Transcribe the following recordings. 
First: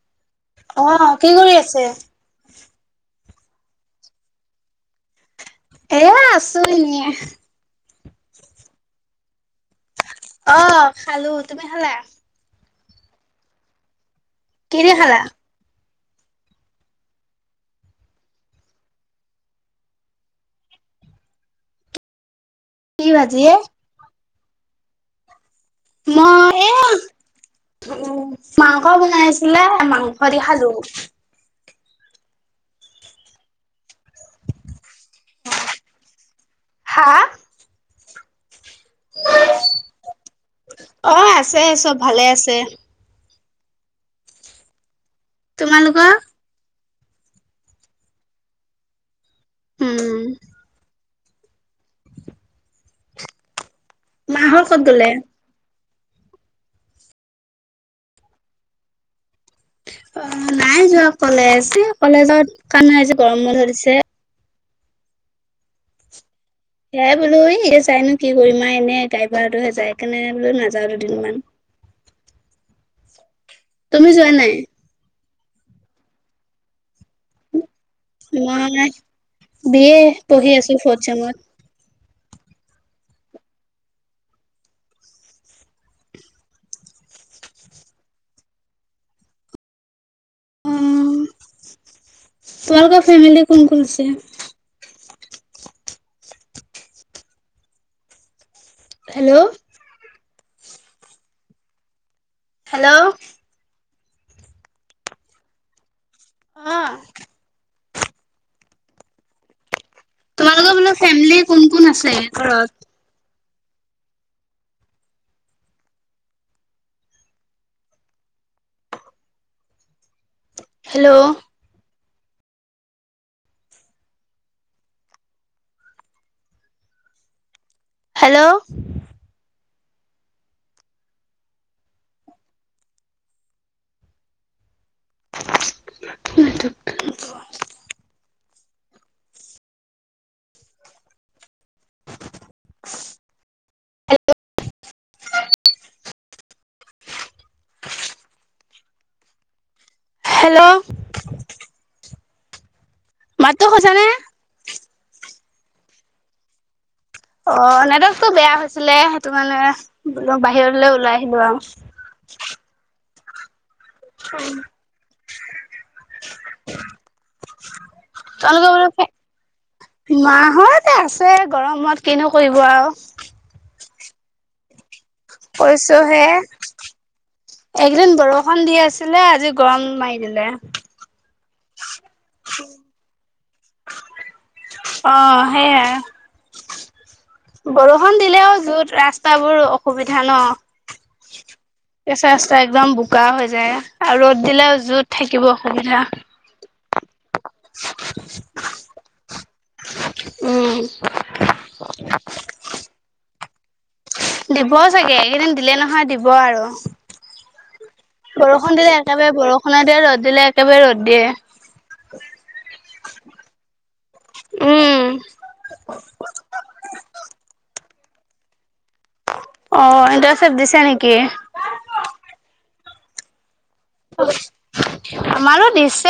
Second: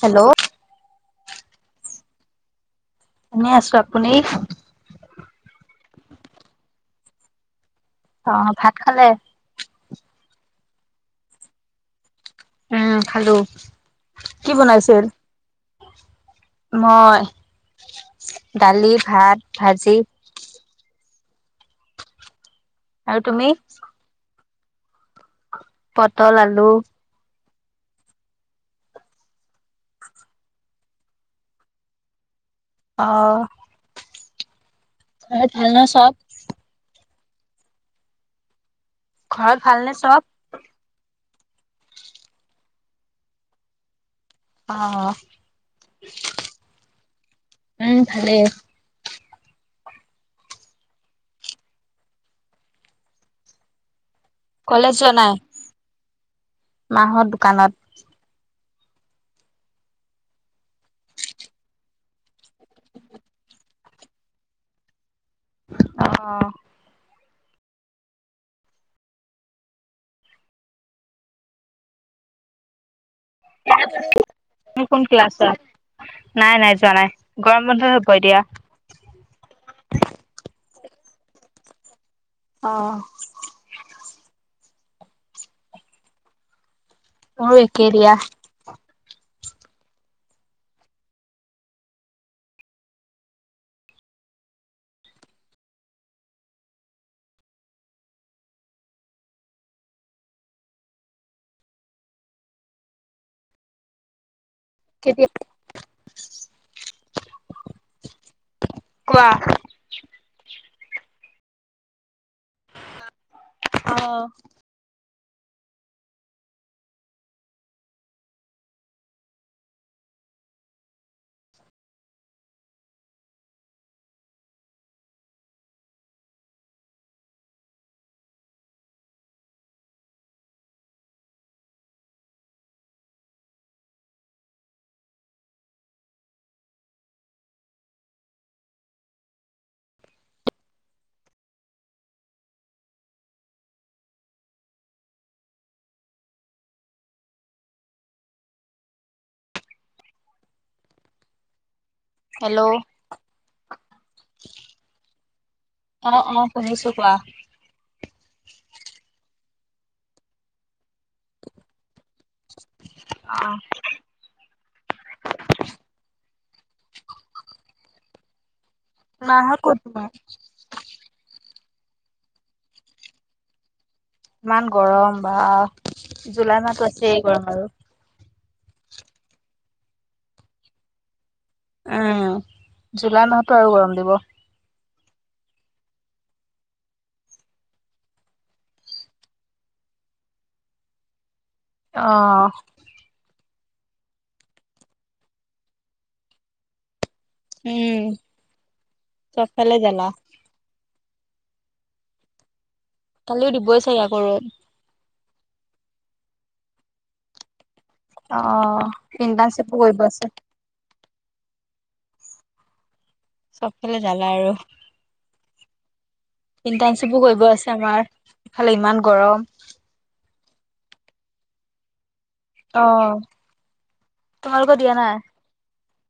Hello অ কি কৰি আছে এনে আছো আপুনি এয়া আছো এনে অ ভাত খালে অ খালো তুমি খালা উম খালো কি কিহেদি বনাইছিল খালা? মই দালি ভাত ভাজি কি আৰু তুমি ভাজিয়ে? পটল আলু উ মাংস বনাইছিলে মাংস দি খালো আহ। মা হত ভাল ন সব হা? ঘৰত ভালনে চব অ আছে চব ভালে আছে অ তোমালোক উম ভালেই আ উম মা হত কত গ'লে মা হত দোকানত অ নাই যোৱা কলেজ কলেজত কান আহ হৈছে গৰম মত ধৰিছে অ সেয়াই বোলো এই যাইনো কি কৰিম আও এনে গাই পাটোহে যায় সেইকাৰণে বোলো নাযাও দুদিনমান তুমি যোৱা নাই? তুমি কোন ক্লাছ নাই নাই যোৱা নাই গৰম বন্ধই হ'ব এতিয়া। মই বি এ পঢ়ি আছো ফৌথ চেমত অ মই ও একেই দিয়া তোমালোক ফেমিলি কোন কোন আছে হেল্ল' হেল্ল' কেতিয়া আহ কোৱা বা ফেমিলি কোন কোন আছে ঘৰত আহ হেল্ল' হেল্ল' [unintelligible] হেল্ল' হেল্ল' মাত সচানে [unintelligible] অ অ শুনিছো কোৱা। অ নেটৱৰ্ক তো বেয়া হৈছিলে সেইটো মানে বোল বাহিৰলৈ ওলাই আহিলো আৰু [unintelligible] অ হয় [unintelligible] তালোক মাহত ক'ত তোমাৰ? [unintelligible] মা হত আছে গৰমত কিনো কৰিব আৰু ইমান গৰম বা কৈছো হে জুলাই মাহটো আছে গৰম আৰু এইকেইদিন বৰষুণ দি আছিলে আজি গৰম মাৰি দিলে উম জুলাই মাহতো আৰু গৰম দিব অ সেইয়াই বৰষুণ দিলেও যত ৰাস্তাবোৰ অসুবিধা ন অ কেচা ৰাস্তা একদম বোকা হৈ যায় আৰু ৰ'দ দিলে যুত থাকিব অসুবিধা [unintelligible] উম চবফালে জালা উম কালিও দিবই চাগে আকৌ ৰ'দ দিব চাগে এইকেইদিন দিলে নহয় দিব আৰু অ বৰষুণ দিলে একেবাৰে ইণ্টাৰ্ণশ্বিপো বৰষুণে দিয়ে কৰিব আছে ৰ'দ দিলে একেবাৰে ৰ'দ দিয়ে চব ফালে জালে আৰু উম ইণ্টাৰ্শ্বিপো কৰিব আছে আমাৰ ফালে ইমান গৰম অ এটা চেত দিছে নেকি? অ তোমালোকৰ দিয়া নাই তোমাৰো দিছ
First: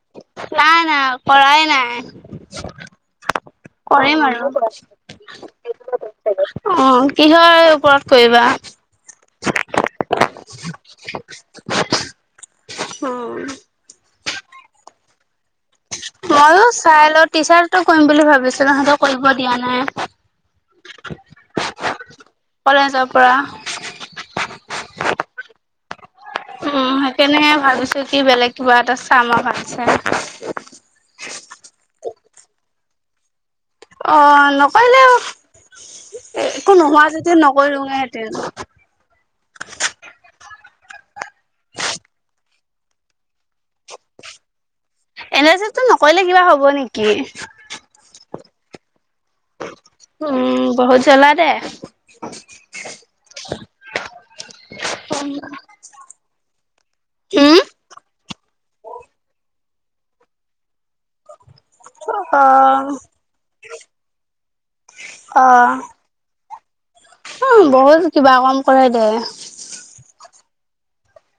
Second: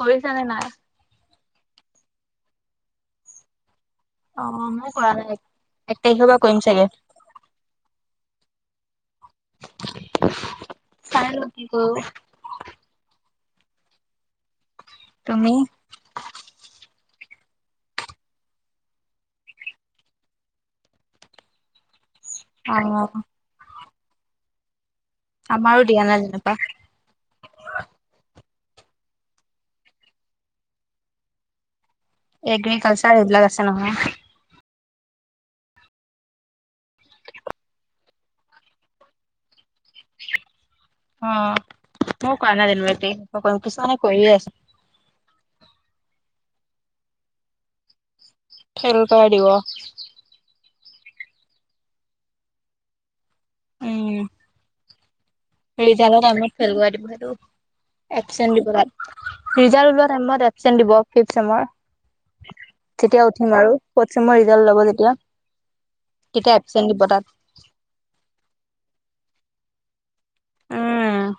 কৰিছানে নাই পৰাই নাই কৰিম আৰু অ মই কৰা নাই এক তাৰিখৰ পৰা কৰিম চাগে কিহৰ ওপৰত কৰিবা চাই ল কি কৰোঁ [unintelligible] অ তুমি ময়ো চাই লওঁ টিচাৰটো কৰিম বুলি ভাবিছিলো তহত কৰিব দিয়া নাই। [unintelligible] [inaudible] কলেজৰ পৰা আমাৰ দিয়া নাই যেনিবা উম সেইকাৰণেহে ভাবিছো কি বেলেগ কোৱাটা চাম আ ভালছে [unintelligible] চাৰবিলাক আছে নহয়। কাইলে এ একো নোহোৱা যেতি নকৰি হেঁতেন [unintelligible] [inaudible] উম মই পালো ইনভাইটিং এন [unintelligible] চেচটো নকৰিলে কিবা হ'ব নেকি? খেল গ দিব [unintelligible] চলাই দে উম ইণ্টাৰ ফেইল কৰাই দিব উম, [unintelligible] এচেণ্ট দিব তাত ৰিজাল্ট ওলোৱা টাইমত এবছেন্ত দিব [unintelligible] অ', তেতিয়া উঠিম আৰু ফৌৰ্থ চেম মই ৰিজাল্ট লব তেতিয়া। এবচেণ্ট দিব তাত অ বহুত কিবা কম কৰে দে উম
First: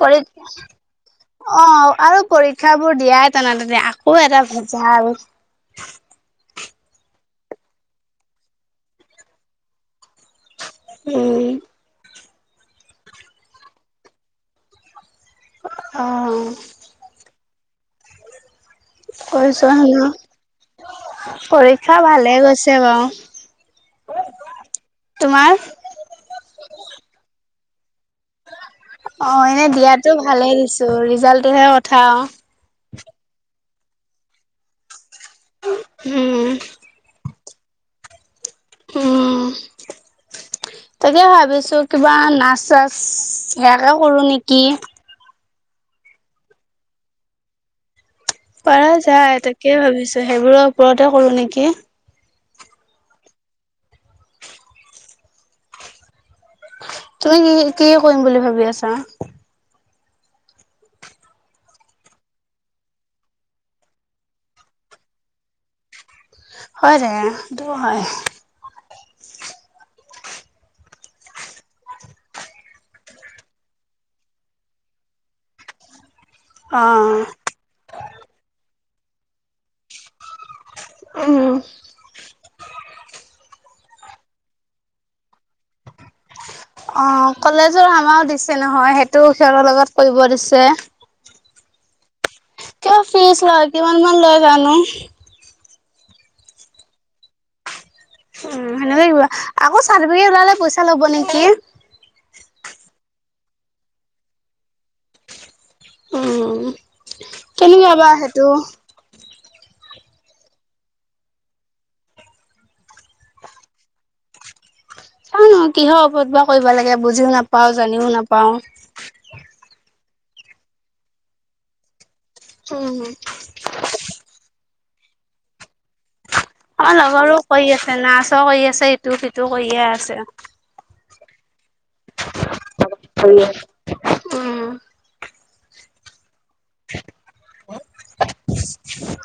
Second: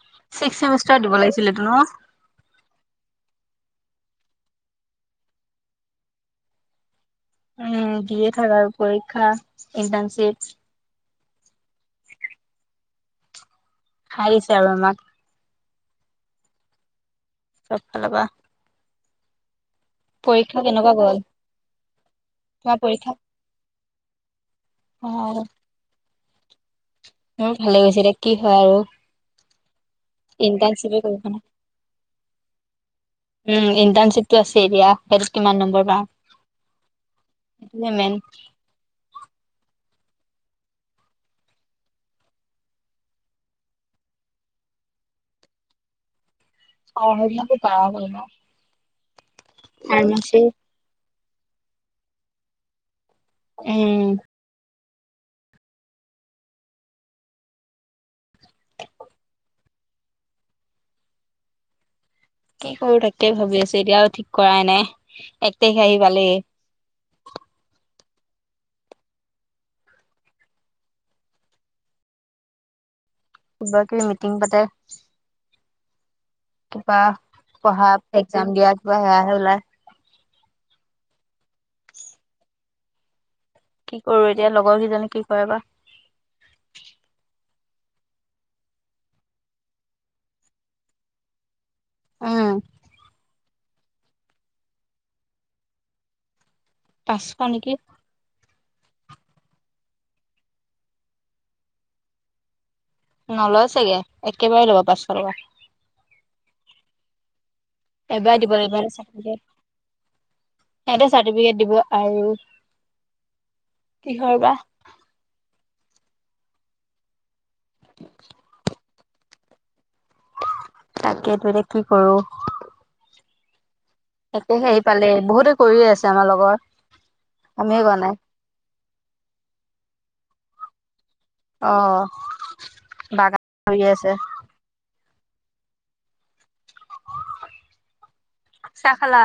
পৰে ছিক্স চেমিষ্টাৰ দিব লাগিছিল অ এইটো ন আৰু পৰীক্ষাবোৰ দিয়াত [unintelligible] আকৌ এটা ভেজাল আৰু। উম বি এ থাক আৰু পৰীক্ষা ইণ্টাৰ্নশিপ। উম। খাই দিছে আৰু [unintelligible] আহ। চব ফালৰ পৰা। হয়। পৰীক্ষা কেনেকুৱা গ'ল। পৰীক্ষা ভালে গৈছে তোমাৰ বাঅ। পৰীক্ষা অ তোমাৰ? মোৰ ভালে গৈছে এতিয়া কি হয় আৰু। অ, এনে দিয়াতো ভালে দিছো ইণ্টাৰ্ণশ্বিপে কৰিব ন ৰিজাল্টটোহে কথা অ। উম, ইণ্টাৰ্ণশ্বিপটো আছে এতিয়া কিমান নম্বৰ উম পাম। এনেই। উম। তাকে ভাবিছো কিবা নাচ চাচ সেয়াকে কৰো নেকি? অ, সেইবিলাকাকো ভাল হয়। যায় তাকেই ভাবিছো সেইবোৰৰ ওপৰতে কৰো নেকি? উম। তুমি কি কি কৰিম বুলি ভাবি আছা। কি কৰো তাকে ভাবি আছো, এতিয়াও ঠিক কৰাই নাই এক তাৰিখে আহি পালেই। হয় দো দু হয়। বৈ কি মিটিং পাতে [unintelligible] অ কিবা পঢ়া একজাম দিয়া কিবা হেয়া হে ওলাই। উম। কি কৰো এতিয়া লগৰ কেইজনী কি কৰে বা। অ, কলেজৰ আমাৰ দিছে নহয় সেইটোও সিহঁতৰ লগত কৰিব দিছে। উম। কিয় ফিছ লয়, কিমান মান লৈ জানো। পাঁচশ নেকি। উম সেনেকে কিবা, আকৌ চাৰ্টিফিকেট ওলালে পইচা ল'ব নেকি। নলয় চাগে একেবাৰে ল'ব পাঁচশ টকা। উম। কেনেকুৱা বা এবাই সেইটো দিব লাগিব। সিহতে চাৰ্টিফিকেট দিব আৰু। কিহৰ বা। কিহৰ ওপৰত বা কৰিব লাগে বুজিও নাপাও জানিও নাপাও। তাকেইতো এতিয়া কি কৰো। হম হম। এক তাৰিখে আহি পালে বহুতে কৰিয়ে আছে আমাৰ লগত। আমাৰ লগৰো কৰি আছে নাৰ্ছ ও কৰি [unintelligible] আছে, ইটো সিটো কৰিয়ে আছে। অ, বাগানত বহি আছে উম [unintelligible] চা খালা?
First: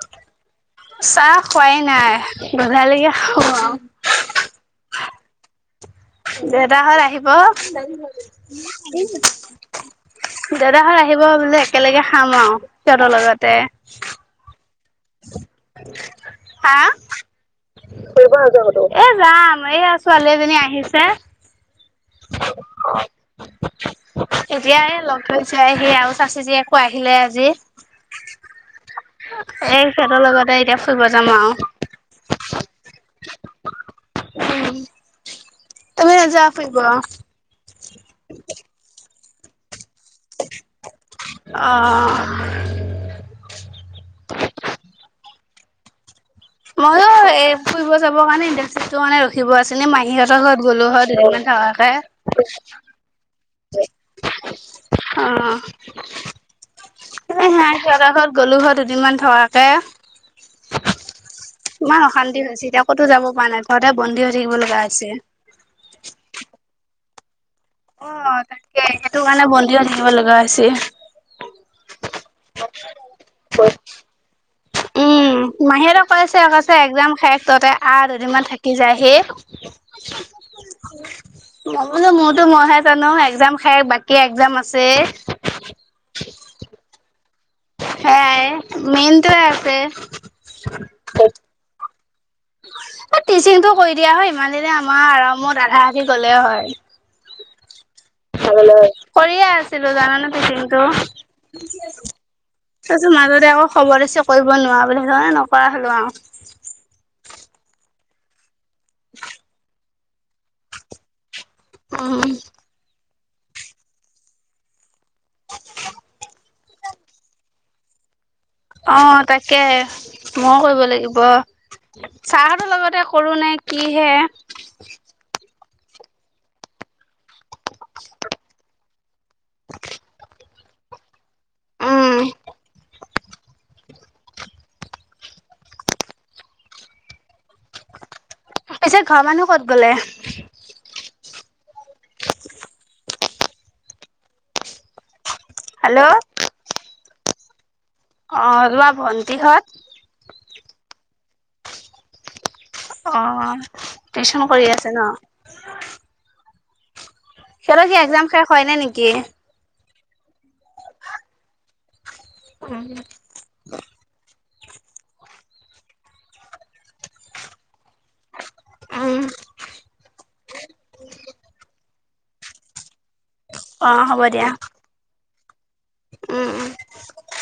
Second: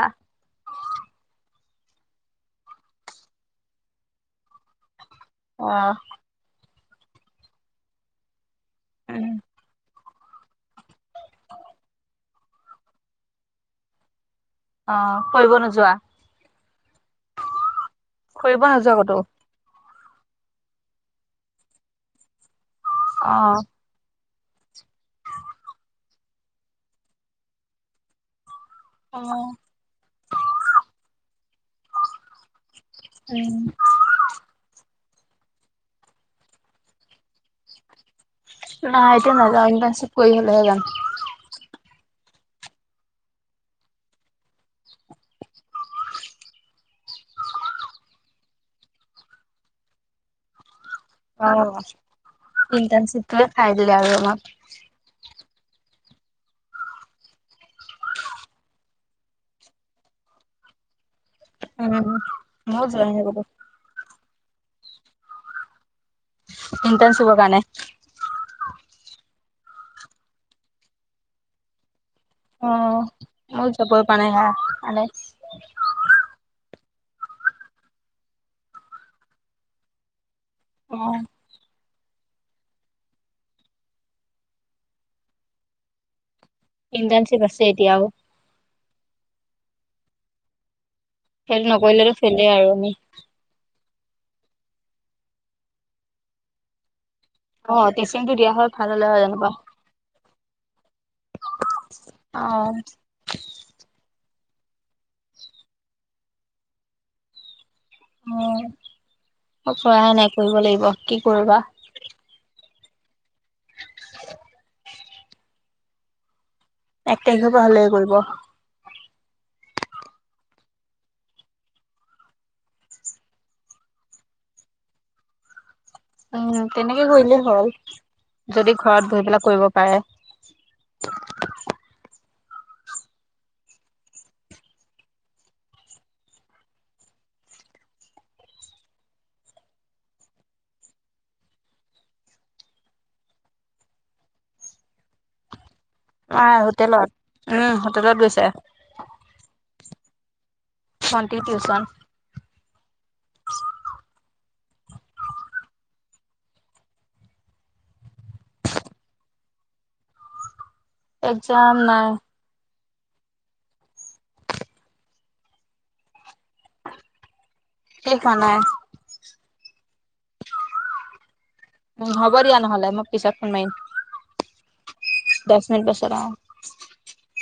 চাহ খোৱাই নাই, গধূলিকৈ খাম আৰু। অহ। দেতা হঁত আহিব। উম দাদা হঁত আহিব বোলে, একেলগে খাম আৰু সিহঁতৰ লগতে। অ কৰিব নোযোৱা। হা ফুৰিব নোযোৱা এ, ক'তো? যাম এইয়া ছোৱালী এজনী আহিছে। [unintelligible] অ' এতিয়া এ লগ ধৈছে সি আৰু চা চিজো আহিলে আজি এ অ সিহঁতৰ লগতে এতিয়া ফুৰিব যাম আৰু। উম আৰু তুমি নোযোৱা ফুৰিব? নাই এতিয়া নাযাওঁ ইনফ চপ কৰি হ'লেহে যাম। মইয়ো এ ফুৰিব যাবৰ কাৰণে ইটো মানে ৰখিব আছিলে। মাহীহঁতৰ ঘৰত গ'লোহঁত ইণ্টাৰ্ণশ্বিপটোৱে খাই দিলে আৰু আমাক। অঁ [inaudible] [unintelligible] এ সা ঘৰত গলো ঘৰত দুদিনমান থকাকে ইমান উম। অশান্তি হৈছে। এতিয়া ক'তো যাব পৰা নাই ঘৰতে বন্দী হৈ থাকিব লগা আছে। ইটনছ হ কাৰানে অ' তাকে সেইটো কাৰণে বন্দীও থাকিব লগা হৈ হৈছে। অ' মজছপ পান আ মাহীহঁতে কৈ আছে কৈছে একজাম শেষ তহঁতে আ দুদিনমান থাকি যায় সি। অ' বলো মোৰতো মইহে জানো একজাম হে বাকী এক্জাম আছে। ঠিক আছে এতিয়া আৰু মেইন তোয়ে আছে খেলে আৰু আমি। টিচিংটো কৰি দিয়া হয় ইমান দিনে আমাৰ আৰামত আধা আধি গ'লে হয়। অ টিচিংটো দিয়া হয় ভাল হ'লে হয় কৰিয়ে যেনিবা। আছিলো জানানতে কিন্তু। অ। তাৰপিছত মাজতে আকৌ খবৰ দিছি কৰিব নোৱাৰা বুলি মানে নকৰা হ'লো আও। অ'। [unintelligible] সহায়ে নাই কৰিব লাগিব কি কৰিবা। উম। এক তাৰিখে পৰা হ'লে কৰিব। অ' তাকে ময় কৰিব লাগিব। চাহতৰ লগতে কৰো নে কিহে। উম তেনেকে কৰিলেই হ'ল যদি ঘৰত বহি পেলাই কৰিব পাৰে। উম। পিছত ঘৰৰ মানুহ ক'ত গ'লে। [unintelligible] হেল্ল' অ' সোতেলত উম। হোটেলত গৈছে অ' লোৱা ভণ্টিহঁত। ভণ্টি টিউচন। অ' টিউচন কৰি আছে ন। সিহঁতৰ যে এক্জাম শেষ হয় ন নেকি। একজাম নাই। উম। কি খোৱা নাই। উম। উম হ'ব দিয়া নহ'লে মই। পিছত ফন মাৰি অ হ'ব দিয়া দহ মিনিট পিছত উম উম। অ'।